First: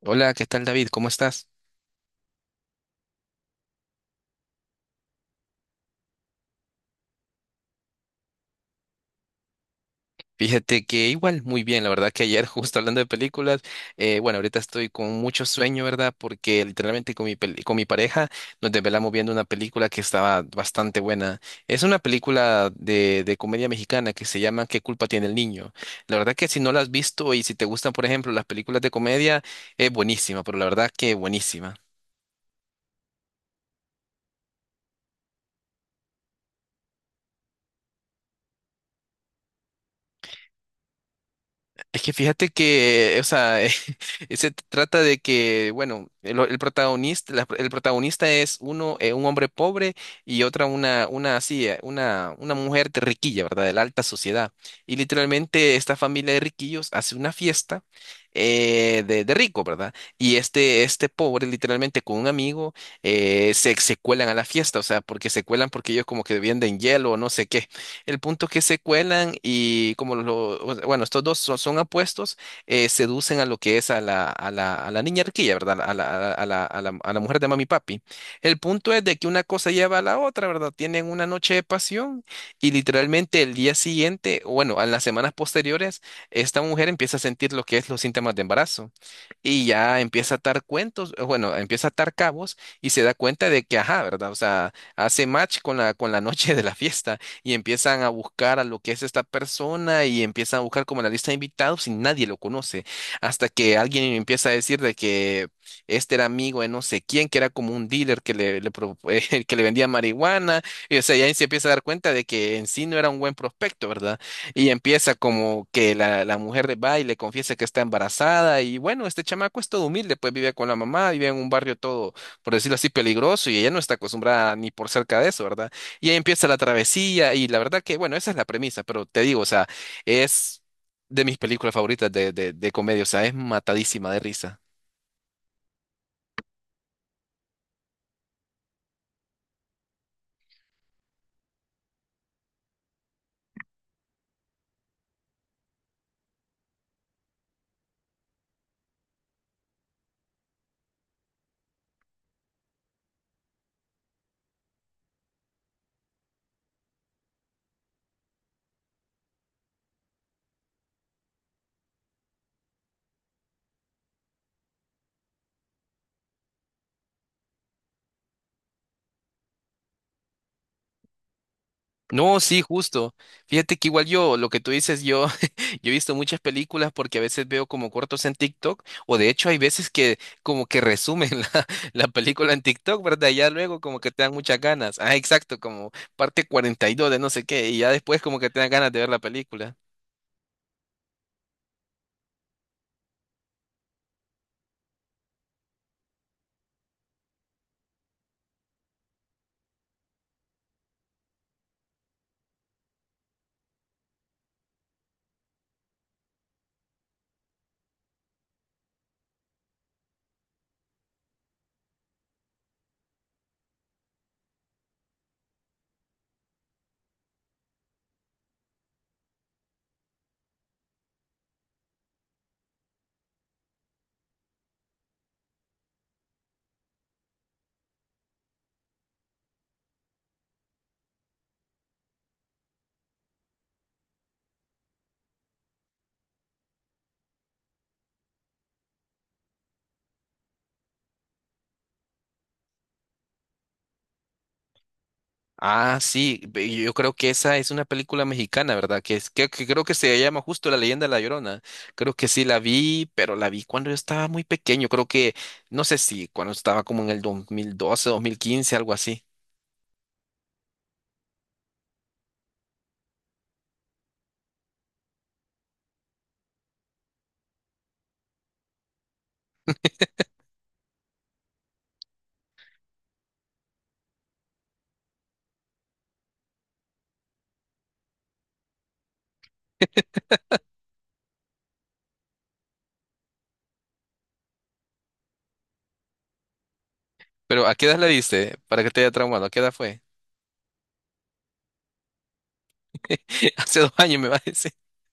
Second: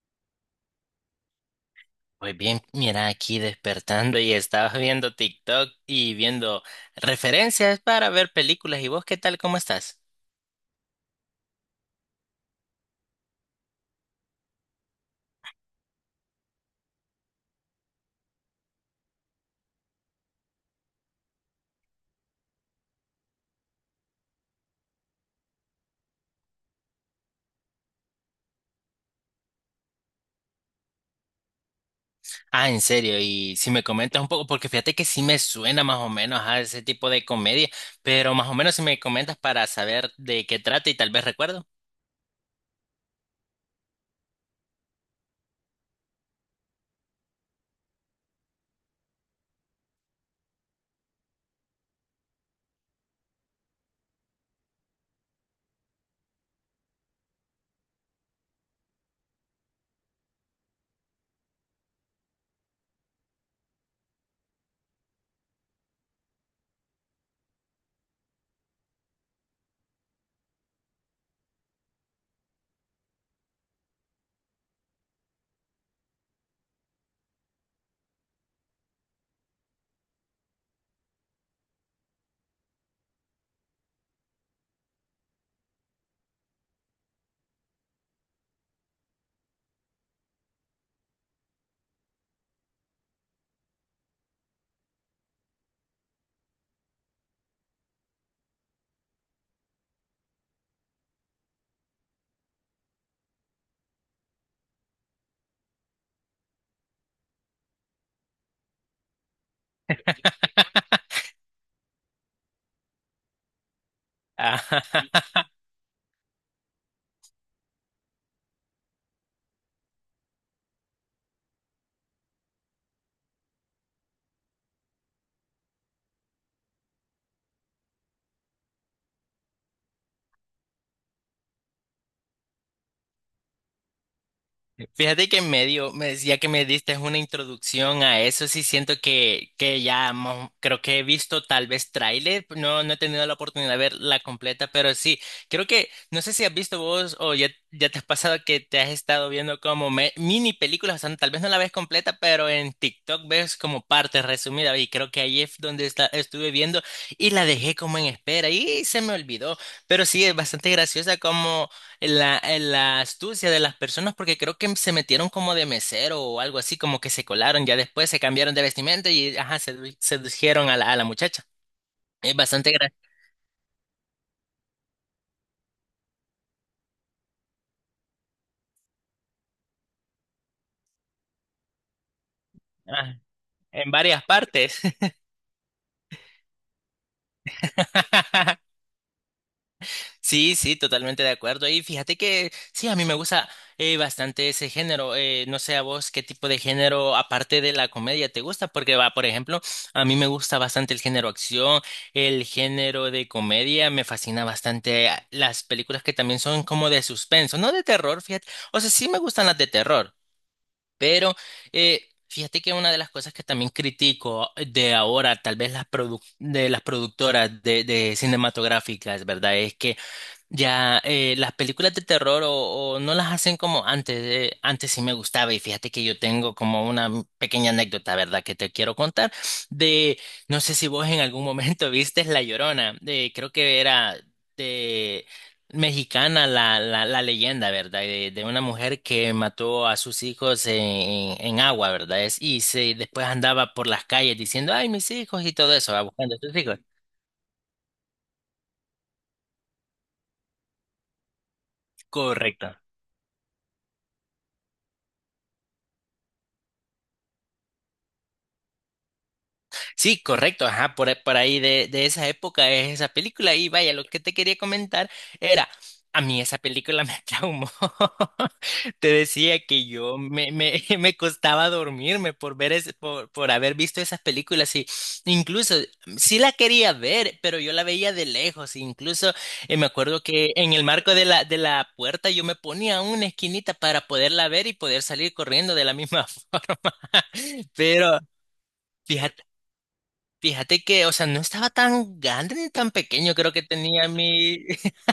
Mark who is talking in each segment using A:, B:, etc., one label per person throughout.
A: Hola, ¿qué tal, David? ¿Cómo estás?
B: Muy bien, mira, aquí despertando y estaba viendo TikTok y viendo referencias para ver películas. ¿Y vos qué tal? ¿Cómo estás?
A: Fíjate que igual, muy bien, la verdad que ayer justo hablando de películas, bueno, ahorita estoy con mucho sueño, ¿verdad? Porque literalmente con mi pareja nos desvelamos viendo una película que estaba bastante buena. Es una película de comedia mexicana que se llama ¿Qué culpa tiene el niño? La verdad que si no la has visto y si te gustan, por ejemplo, las películas de comedia, es buenísima, pero la verdad que buenísima.
B: Ah, en serio, y si me comentas un poco, porque fíjate que sí me suena más o menos a ese tipo de comedia, pero más o menos si me comentas para saber de qué trata y tal vez recuerdo.
A: Es que fíjate que, o sea, se trata de que, bueno, el protagonista, el protagonista es un hombre pobre y otra una mujer de riquilla, ¿verdad? De la alta sociedad. Y literalmente esta familia de riquillos hace una fiesta de rico, ¿verdad? Y este pobre, literalmente con un amigo, se cuelan a la fiesta, o sea, porque se cuelan porque ellos como que venden hielo o no sé qué. El punto que se cuelan y como o sea, bueno, estos dos son apuestos, seducen a lo que es a la niña arquilla, ¿verdad? A la mujer de mami y papi. El punto es de que una cosa lleva a la otra, ¿verdad? Tienen una noche de pasión y literalmente el día siguiente, o bueno, en las semanas posteriores, esta mujer empieza a sentir lo que es los síntomas de embarazo y ya empieza a atar cabos y se da cuenta de que, ajá, ¿verdad? O sea, hace match con la noche de la fiesta y empiezan a buscar a lo que es esta persona y empiezan a buscar como la lista de invitados y nadie lo conoce, hasta que alguien empieza a decir de que este era amigo de no sé quién, que era como un dealer que le pro- que le vendía marihuana, y o sea, ya ahí se empieza a dar cuenta de que en sí no era un buen prospecto, ¿verdad? Y empieza como que la mujer de va y le confiesa que está embarazada y, bueno, este chamaco es todo humilde, pues vive con la mamá, vive en un barrio todo, por decirlo así, peligroso, y ella no está acostumbrada ni por cerca de eso, ¿verdad? Y ahí empieza la travesía, y la verdad que, bueno, esa es la premisa, pero te digo, o sea, es de mis películas favoritas de comedia, o sea, es matadísima de risa.
B: Fíjate que medio, me decía que me diste una introducción a eso, sí siento que ya creo que he visto tal vez tráiler, no, no he tenido la oportunidad de ver la completa, pero sí, creo que, no sé si has visto vos o ya, ya te has pasado que te has estado viendo como mini películas, o sea, tal vez no la ves completa, pero en TikTok ves como parte resumida y creo que ahí es donde estuve viendo y la dejé como en espera y se me olvidó, pero sí, es bastante graciosa como. La astucia de las personas porque creo que se metieron como de mesero o algo así, como que se colaron, ya después se cambiaron de vestimenta y ajá, sedujeron a la muchacha. Es
A: No, sí,
B: bastante
A: justo. Fíjate que igual yo, lo que tú dices, yo, yo he visto muchas películas porque a veces veo como cortos en TikTok, o de hecho hay veces que como que resumen la película en TikTok,
B: gracioso.
A: ¿verdad? Y ya luego
B: En
A: como que
B: varias
A: te dan muchas
B: partes.
A: ganas. Ah, exacto, como parte 42 de no sé qué, y ya después como que te dan ganas de ver la película.
B: Sí, sí, totalmente de acuerdo. Y fíjate que sí, a mí me gusta bastante ese género. No sé a vos qué tipo de género, aparte de la comedia, te gusta, porque va, por ejemplo, a mí me gusta bastante el género acción, el género de comedia, me fascina bastante las películas que también son como de suspenso, no de terror, fíjate. O sea, sí me gustan las de terror, pero fíjate que una de las cosas que también critico de ahora, tal vez de las productoras de cinematográficas, ¿verdad? Es que ya, las películas de terror o no las hacen como antes. Antes sí me gustaba y fíjate que yo tengo como una pequeña anécdota, ¿verdad? Que te quiero contar de, no sé si vos en algún momento viste La Llorona, creo que era de mexicana la leyenda, ¿verdad? De una mujer que mató a sus hijos en agua, ¿verdad? Después andaba por las calles diciendo, ay, mis hijos y todo eso,
A: Ah,
B: va buscando a
A: sí,
B: sus hijos.
A: yo creo que esa es una película mexicana, ¿verdad? Que creo que se llama justo La Leyenda de la Llorona. Creo que sí la
B: Correcto.
A: vi, pero la vi cuando yo estaba muy pequeño. Creo que, no sé si cuando estaba como en el 2012, 2015, algo así.
B: Sí, correcto, ajá, por ahí de esa época es esa película. Y vaya, lo que te quería comentar era. A mí esa película me traumó. Te decía que yo me costaba dormirme por ver por haber visto esas películas. Y incluso sí la quería ver, pero yo la veía de lejos. Incluso me acuerdo que en el marco de la puerta yo me ponía una esquinita para poderla ver y poder salir corriendo de la misma forma.
A: Pero ¿a qué edad la
B: Pero
A: viste? Para que te haya
B: fíjate.
A: traumado, ¿a qué edad fue?
B: Fíjate que, o sea, no estaba tan grande ni tan pequeño, creo que
A: Hace dos
B: tenía
A: años me va a
B: mi.
A: decir.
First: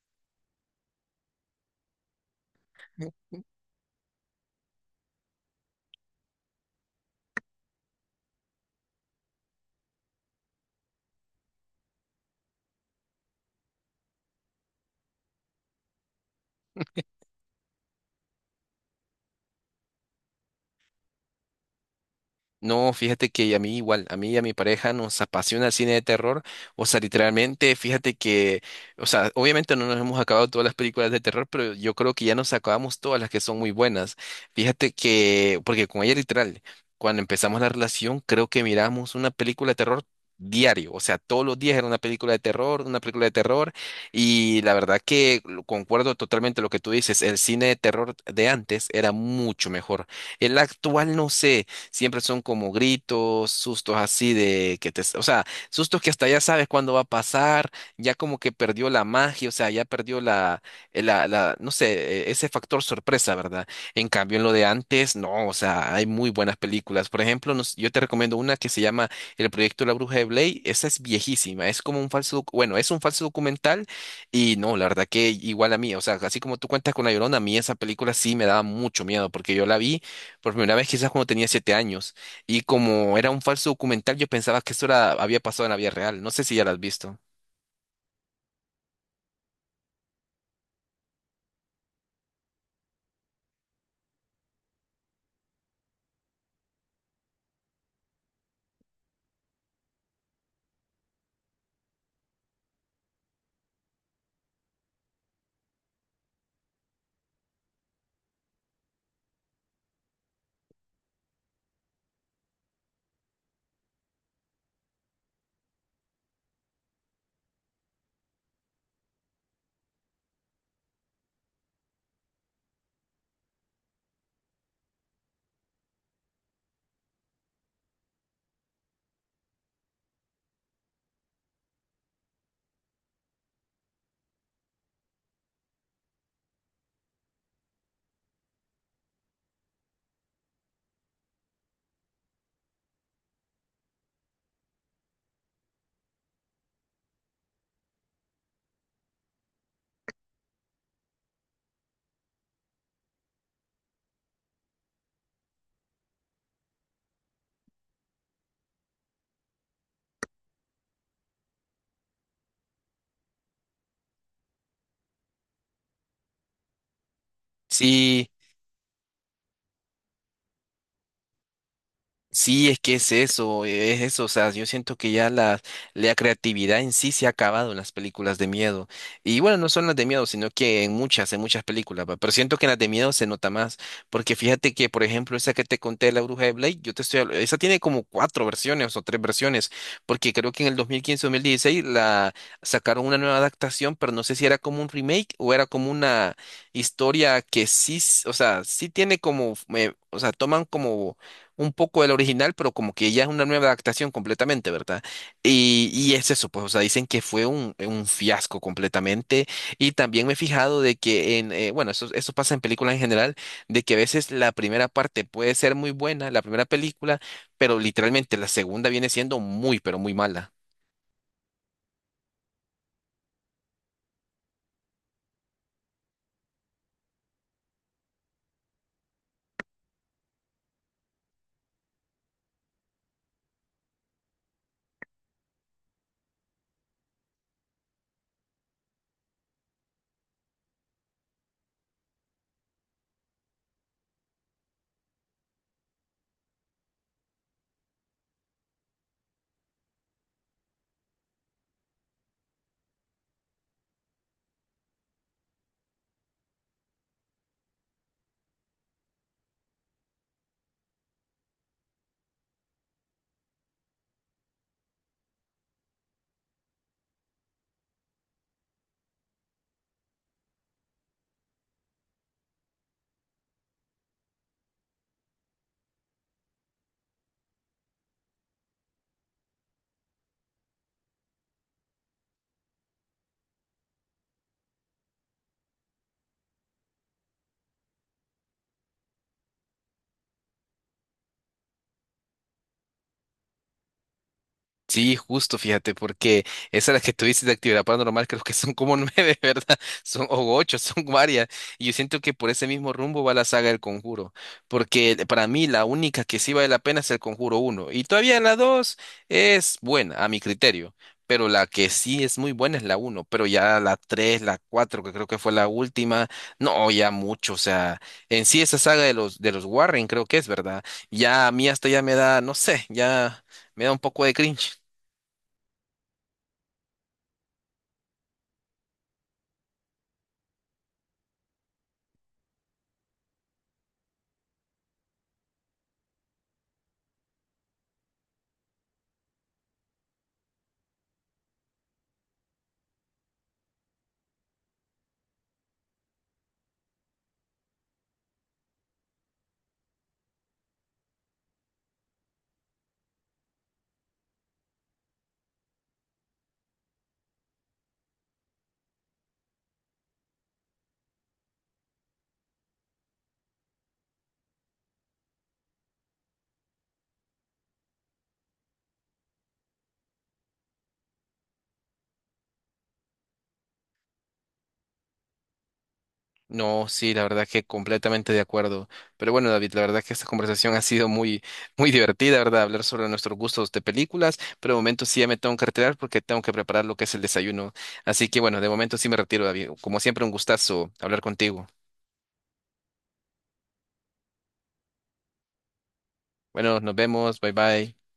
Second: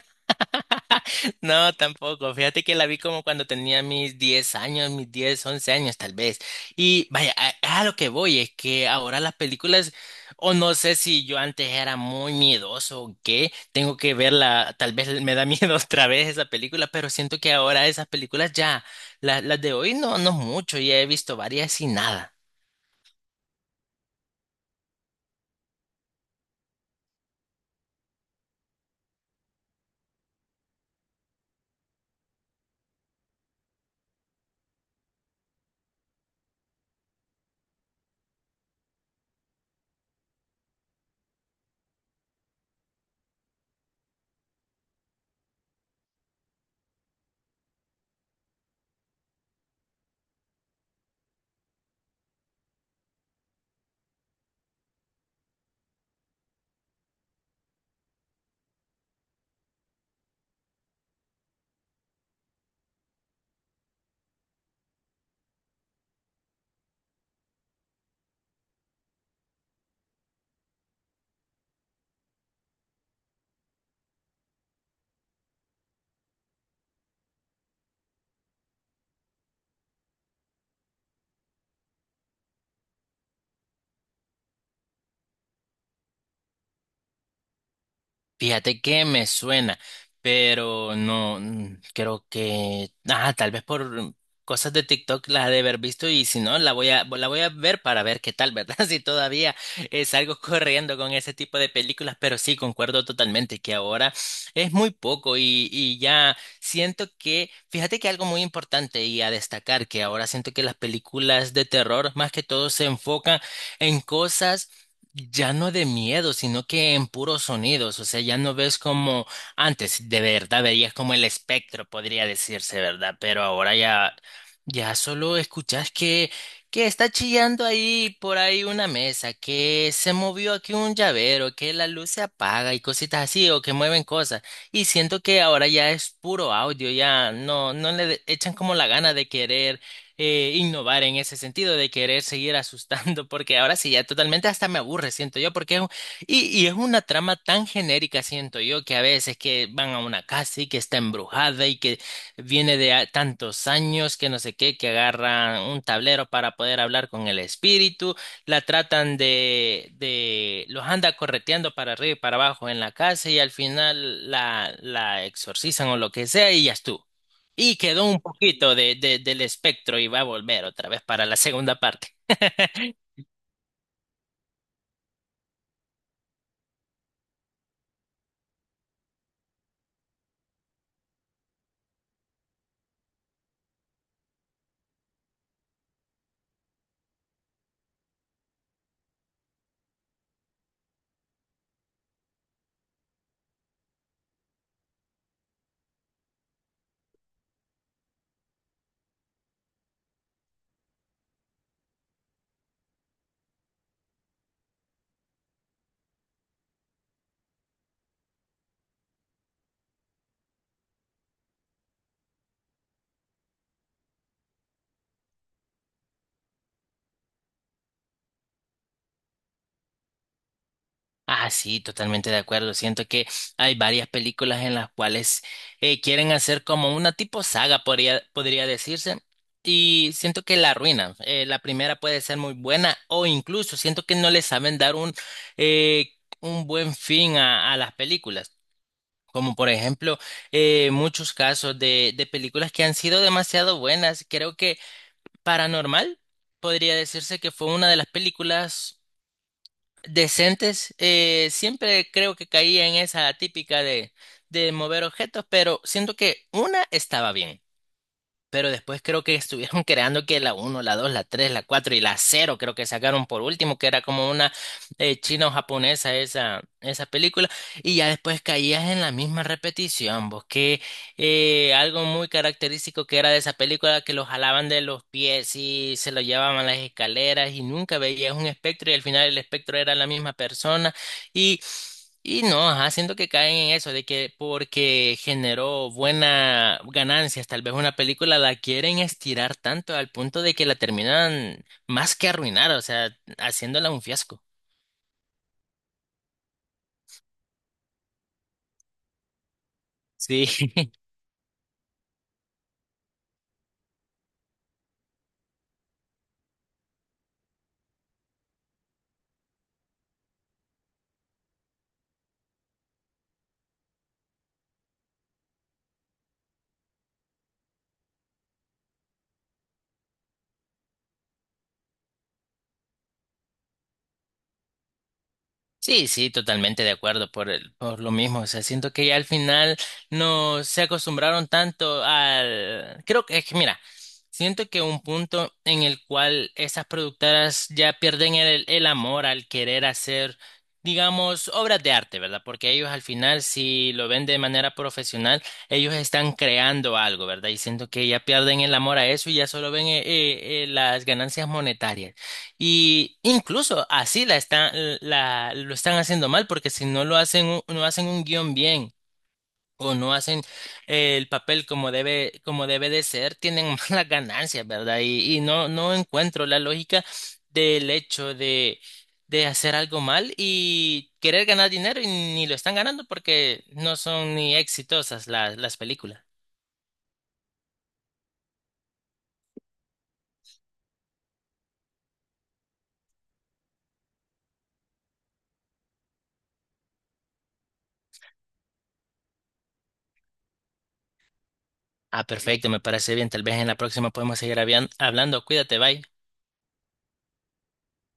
B: No, tampoco. Fíjate que la vi como cuando tenía mis 10 años, mis 10, 11 años tal vez. Y vaya, a lo que voy es que ahora las películas, o no sé si yo antes era muy miedoso o qué, tengo que verla, tal vez me da miedo otra vez esa película, pero siento que ahora esas películas ya, las de hoy no, no mucho, ya he visto varias y nada.
A: No, fíjate que a mí igual, a mí y a mi pareja nos apasiona el cine de terror. O sea, literalmente, fíjate que, o sea, obviamente no nos hemos acabado todas las películas de terror, pero yo creo que ya nos acabamos todas las que son muy buenas. Fíjate que, porque con ella literal, cuando empezamos la relación, creo que miramos una película de terror diario. O sea, todos los días era una película de terror, una película de terror. Y la verdad que concuerdo totalmente lo que tú dices, el cine de terror de antes era mucho mejor. El actual, no sé, siempre son como gritos, sustos, así de que te, o sea, sustos que hasta ya sabes cuándo va a pasar, ya como que perdió la magia, o sea, ya perdió la, no sé, ese factor sorpresa, ¿verdad? En cambio, en lo de antes, no, o sea, hay muy buenas películas. Por ejemplo, yo te recomiendo una que se llama El Proyecto de la Bruja de Blair. Esa es viejísima, es como un es un falso documental, y no, la verdad que igual a mí, o sea, así como tú cuentas con La Llorona, a mí esa película sí me daba mucho miedo porque yo la vi por primera vez quizás cuando tenía 7 años. Y como era un falso documental, yo pensaba que eso había pasado en la vida real. No sé si ya lo has visto.
B: Fíjate que me suena, pero no creo que, tal vez por cosas de TikTok la ha de haber visto y si no la voy a ver para ver qué tal, ¿verdad? Si todavía salgo corriendo con ese tipo de películas, pero sí concuerdo totalmente que ahora es muy poco y ya siento que, fíjate que algo muy importante y a destacar que ahora siento que las películas de terror más que todo se enfocan en cosas ya no de miedo, sino que en puros sonidos, o sea, ya no ves como antes, de verdad veías como el espectro, podría decirse, ¿verdad? Pero ahora ya, ya solo escuchas que está chillando ahí por ahí una mesa, que se movió aquí un llavero, que la luz se apaga y cositas así, o que mueven cosas. Y siento que ahora ya es puro audio, ya no, no le echan como la gana de querer innovar en ese sentido de querer seguir asustando, porque ahora sí ya totalmente hasta me aburre, siento yo, porque es y es una trama tan genérica, siento yo, que a veces que van a una casa y que está embrujada y que viene de tantos años, que no sé qué, que agarran un tablero para poder hablar con el espíritu, la tratan los anda correteando para arriba y para abajo en la casa y al final la exorcizan o lo que sea y ya estuvo. Y quedó un
A: Sí,
B: poquito de, del espectro y va a volver otra vez para la segunda parte.
A: sí, es que es eso, o sea, yo siento que ya la creatividad en sí se ha acabado en las películas de miedo. Y bueno, no son las de miedo, sino que en muchas películas, va, pero siento que en las de miedo se nota más, porque fíjate que, por ejemplo, esa que te conté, La Bruja de Blake, yo te estoy, habl- esa tiene como cuatro versiones o tres versiones, porque creo que en el dos dos mil quince mil dieciséis la sacaron una nueva adaptación, pero no sé si era como un remake o era como una historia que sí, o sea, sí tiene como, o sea, toman como un poco del original, pero como que ya es una nueva adaptación completamente, ¿verdad? Y es eso, pues, o sea, dicen que fue un fiasco completamente. Y también me he fijado de que eso pasa en películas en general, de que a veces la primera parte puede ser muy buena, la primera película, pero literalmente la segunda viene siendo muy, pero muy mala.
B: Ah, sí, totalmente de acuerdo. Siento que hay varias películas en las cuales quieren hacer como una tipo saga, podría decirse, y siento que la arruinan. La primera puede ser muy buena o incluso siento que no le saben dar eh, un buen fin a las películas. Como por ejemplo, muchos casos de películas que han sido demasiado buenas. Creo que Paranormal podría decirse que fue una de las películas decentes. Siempre creo que caía en esa típica de mover objetos, pero siento que una estaba bien. Pero después creo que estuvieron creando que la uno la 2 la 3 la 4 y la cero creo que sacaron por último, que era como una china o japonesa esa película. Y ya después caías en la misma repetición, vos que algo muy característico que era de esa película, que lo jalaban de los pies y se lo llevaban a las escaleras y nunca veías un espectro y al final el espectro era la misma persona. Y, y no, ajá, siento que caen en eso, de que porque generó buena ganancias, tal vez una película la quieren estirar tanto al punto de que la terminan más que arruinar, o sea, haciéndola un fiasco.
A: Sí, justo, fíjate, porque esa es la que tú dices de actividad paranormal, creo que son como nueve, ¿verdad? Son
B: Sí.
A: o ocho, son varias. Y yo siento que por ese mismo rumbo va la saga del Conjuro, porque para mí la única que sí vale la pena es el Conjuro uno. Y todavía la 2 es buena, a mi criterio, pero la que sí es muy buena es la uno, pero ya la 3, la cuatro, que creo que fue la última, no, ya mucho, o sea, en sí esa saga de los Warren, creo que es, ¿verdad? Ya a mí hasta ya me da, no sé, ya me da un poco de cringe.
B: Sí, sí, totalmente de acuerdo por el, por lo mismo. O sea, siento que ya al final no se acostumbraron tanto al. Creo que es que, mira, siento que un punto en el cual esas productoras ya pierden el amor al querer hacer, digamos, obras de arte, ¿verdad? Porque ellos al final, si lo ven de manera profesional, ellos están creando algo, ¿verdad? Y siento que ya pierden el amor a eso y ya solo ven las ganancias monetarias. Y incluso así lo están haciendo mal, porque si no lo hacen, no hacen un guión bien o no hacen el papel como debe de ser, tienen malas ganancias, ¿verdad? Y no, no encuentro la lógica del hecho de hacer algo mal y querer ganar dinero y ni lo están ganando porque no son ni exitosas las películas.
A: No, sí, la verdad que completamente de acuerdo. Pero bueno, David, la verdad que esta conversación ha sido muy, muy divertida, ¿verdad? Hablar sobre nuestros gustos de películas, pero de momento sí ya me tengo que retirar porque tengo que preparar lo que es el desayuno. Así que bueno, de momento sí me retiro, David. Como siempre, un gustazo hablar contigo.
B: Ah, perfecto, me parece bien. Tal vez en la próxima podemos seguir hablando. Cuídate, bye.
A: Bueno, nos vemos, bye bye.